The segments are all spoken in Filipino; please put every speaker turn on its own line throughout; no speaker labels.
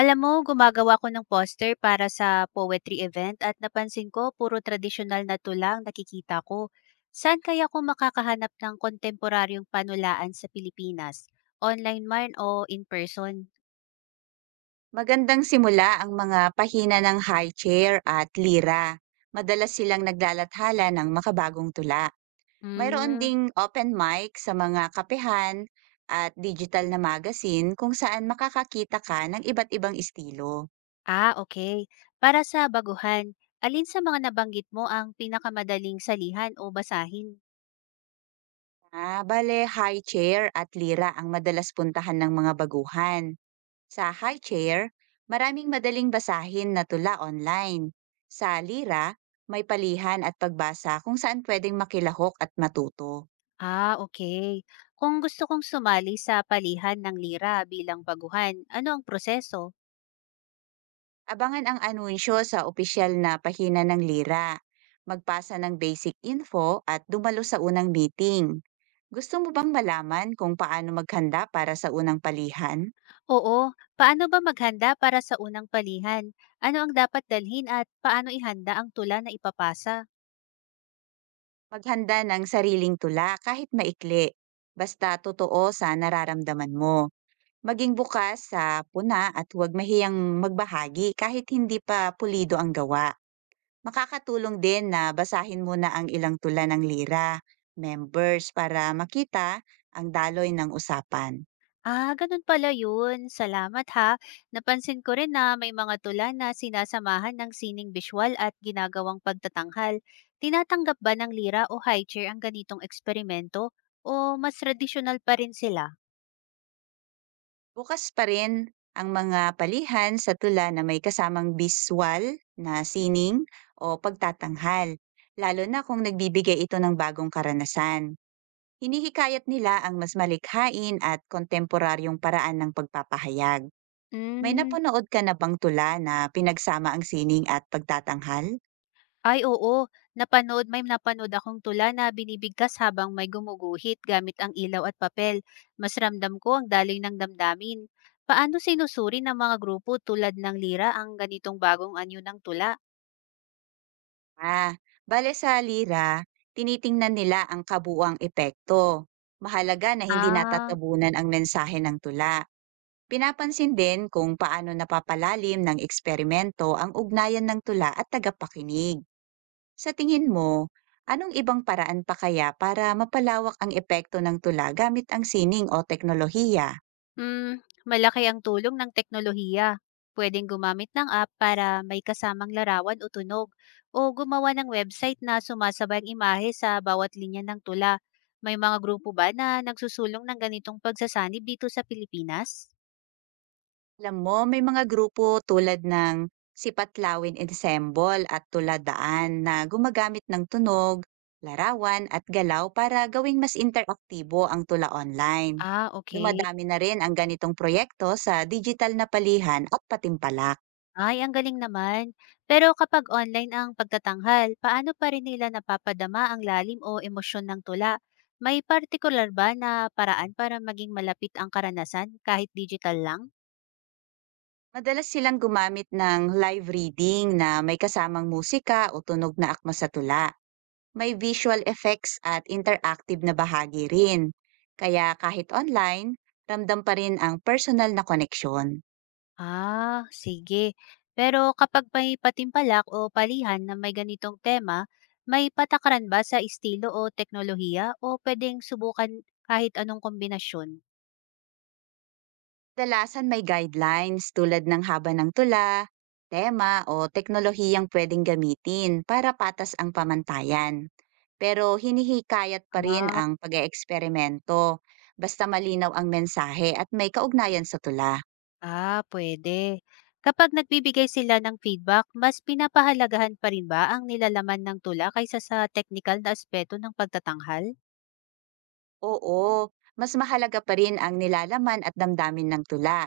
Alam mo, gumagawa ko ng poster para sa poetry event at napansin ko puro tradisyonal na tulang nakikita ko. Saan kaya ko makakahanap ng kontemporaryong panulaan sa Pilipinas? Online man o in person?
Magandang simula ang mga pahina ng high chair at lira. Madalas silang naglalathala ng makabagong tula. Mayroon
Mm.
ding open mic sa mga kapehan at digital na magazine kung saan makakakita ka ng iba't ibang estilo.
Ah, okay. Para sa baguhan, alin sa mga nabanggit mo ang pinakamadaling salihan o basahin?
High chair at lira ang madalas puntahan ng mga baguhan. Sa high chair, maraming madaling basahin na tula online. Sa lira, may palihan at pagbasa kung saan pwedeng makilahok at matuto.
Ah, okay. Kung gusto kong sumali sa palihan ng lira bilang baguhan, ano ang proseso?
Abangan ang anunsyo sa opisyal na pahina ng Lira. Magpasa ng basic info at dumalo sa unang meeting. Gusto mo bang malaman kung paano maghanda para sa unang palihan?
Oo. Paano ba maghanda para sa unang palihan? Ano ang dapat dalhin at paano ihanda ang tula na ipapasa?
Maghanda ng sariling tula kahit maikli. Basta totoo sa nararamdaman mo. Maging bukas sa puna at huwag mahiyang magbahagi kahit hindi pa pulido ang gawa. Makakatulong din na basahin muna ang ilang tula ng lira, members para makita ang daloy ng usapan.
Ah, ganun pala yun. Salamat ha. Napansin ko rin na may mga tula na sinasamahan ng sining visual at ginagawang pagtatanghal. Tinatanggap ba ng lira o high chair ang ganitong eksperimento? O mas traditional pa rin sila?
Bukas pa rin ang mga palihan sa tula na may kasamang biswal na sining o pagtatanghal, lalo na kung nagbibigay ito ng bagong karanasan. Hinihikayat nila ang mas malikhain at kontemporaryong paraan ng pagpapahayag. May
Mm.
napanood ka na bang tula na pinagsama ang sining at pagtatanghal?
Ay oo, may napanood akong tula na binibigkas habang may gumuguhit gamit ang ilaw at papel. Mas ramdam ko ang daloy ng damdamin. Paano sinusuri ng mga grupo tulad ng lira ang ganitong bagong anyo ng tula?
Ah, bale Sa lira, tinitingnan nila ang kabuuang epekto. Mahalaga na hindi
Ah.
natatabunan ang mensahe ng tula. Pinapansin din kung paano napapalalim ng eksperimento ang ugnayan ng tula at tagapakinig. Sa tingin mo, anong ibang paraan pa kaya para mapalawak ang epekto ng tula gamit ang sining o teknolohiya?
Hmm, malaki ang tulong ng teknolohiya. Pwedeng gumamit ng app para may kasamang larawan o tunog o gumawa ng website na sumasabay ang imahe sa bawat linya ng tula. May mga grupo ba na nagsusulong ng ganitong pagsasanib dito sa Pilipinas?
Alam mo, may mga grupo tulad ng Sipatlawin Ensemble at Tuladaan na gumagamit ng tunog, larawan at galaw para gawing mas interaktibo ang tula online.
Ah, okay.
Dumadami na rin ang ganitong proyekto sa digital na palihan at patimpalak.
Ay, ang galing naman. Pero kapag online ang pagtatanghal, paano pa rin nila napapadama ang lalim o emosyon ng tula? May particular ba na paraan para maging malapit ang karanasan kahit digital lang?
Madalas silang gumamit ng live reading na may kasamang musika o tunog na akma sa tula. May visual effects at interactive na bahagi rin. Kaya kahit online, ramdam pa rin ang personal na koneksyon.
Ah, sige. Pero kapag may patimpalak o palihan na may ganitong tema, may patakaran ba sa estilo o teknolohiya o pwedeng subukan kahit anong kombinasyon?
Dalasan may guidelines tulad ng haba ng tula, tema o teknolohiyang pwedeng gamitin para patas ang pamantayan. Pero hinihikayat pa rin
Ah,
ang pag-eeksperimento basta malinaw ang mensahe at may kaugnayan sa tula.
ah, pwede. Kapag nagbibigay sila ng feedback, mas pinapahalagahan pa rin ba ang nilalaman ng tula kaysa sa technical na aspeto ng pagtatanghal?
Oo, mas mahalaga pa rin ang nilalaman at damdamin ng tula,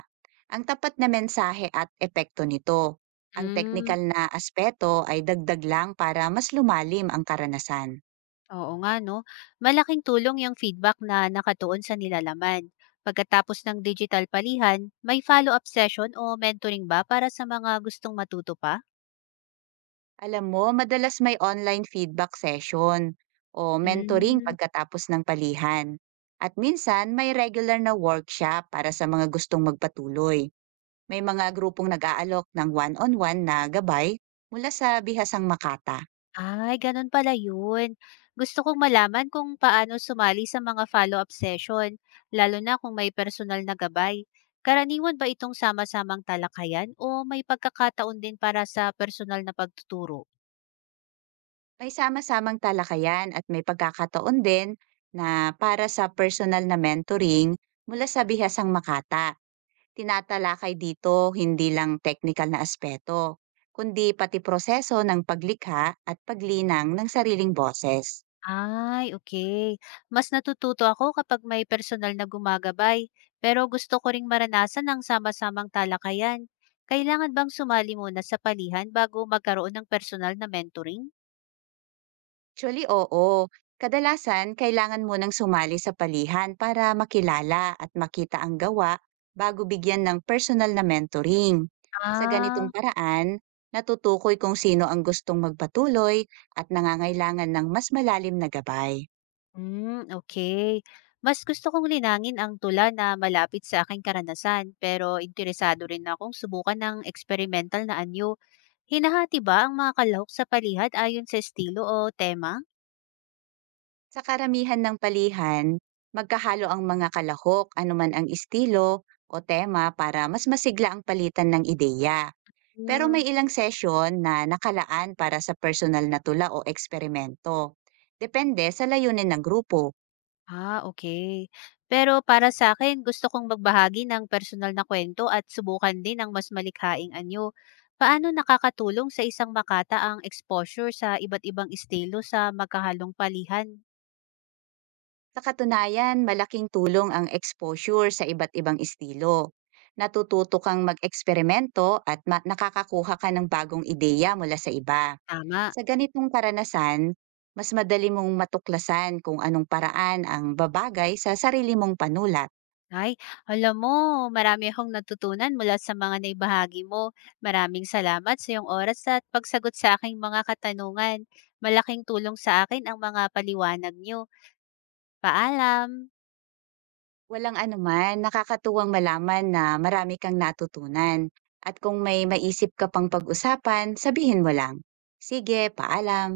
ang tapat na mensahe at epekto nito. Ang
Mm.
teknikal na aspeto ay dagdag lang para mas lumalim ang karanasan.
Oo nga, no? Malaking tulong yung feedback na nakatuon sa nilalaman. Pagkatapos ng digital palihan, may follow-up session o mentoring ba para sa mga gustong matuto pa?
Alam mo, madalas may online feedback session o mentoring
Mm.
pagkatapos ng palihan. At minsan, may regular na workshop para sa mga gustong magpatuloy. May mga grupong nag-aalok ng one-on-one na gabay mula sa Bihasang Makata.
Ay, ganun pala yun. Gusto kong malaman kung paano sumali sa mga follow-up session, lalo na kung may personal na gabay. Karaniwan ba itong sama-samang talakayan o may pagkakataon din para sa personal na pagtuturo?
May sama-samang talakayan at may pagkakataon din na para sa personal na mentoring mula sa bihasang makata. Tinatalakay dito hindi lang technical na aspeto, kundi pati proseso ng paglikha at paglinang ng sariling boses.
Ay, okay. Mas natututo ako kapag may personal na gumagabay, pero gusto ko ring maranasan ang sama-samang talakayan. Kailangan bang sumali muna sa palihan bago magkaroon ng personal na mentoring?
Actually, oo. Kadalasan, kailangan mo munang sumali sa palihan para makilala at makita ang gawa bago bigyan ng personal na mentoring. Sa ganitong
Ah,
paraan, natutukoy kung sino ang gustong magpatuloy at nangangailangan ng mas malalim na gabay.
hmm, okay. Mas gusto kong linangin ang tula na malapit sa aking karanasan, pero interesado rin akong subukan ng experimental na anyo. Hinahati ba ang mga kalahok sa palihan ayon sa estilo o tema?
Sa karamihan ng palihan, magkahalo ang mga kalahok anuman ang estilo o tema para mas masigla ang palitan ng ideya. Pero may
Hmm.
ilang session na nakalaan para sa personal na tula o eksperimento. Depende sa layunin ng grupo.
Ah, okay. Pero para sa akin gusto kong magbahagi ng personal na kwento at subukan din ang mas malikhaing anyo. Paano nakakatulong sa isang makata ang exposure sa iba't ibang estilo sa magkahalong palihan?
Sa katunayan, malaking tulong ang exposure sa iba't ibang estilo. Natututo kang mag-eksperimento at nakakakuha ka ng bagong ideya mula sa iba.
Tama.
Sa ganitong karanasan, mas madali mong matuklasan kung anong paraan ang babagay sa sarili mong panulat.
Ay, alam mo, marami akong natutunan mula sa mga naibahagi mo. Maraming salamat sa iyong oras at pagsagot sa aking mga katanungan. Malaking tulong sa akin ang mga paliwanag niyo. Paalam.
Walang anuman, nakakatuwang malaman na marami kang natutunan. At kung may maisip ka pang pag-usapan, sabihin mo lang. Sige, paalam.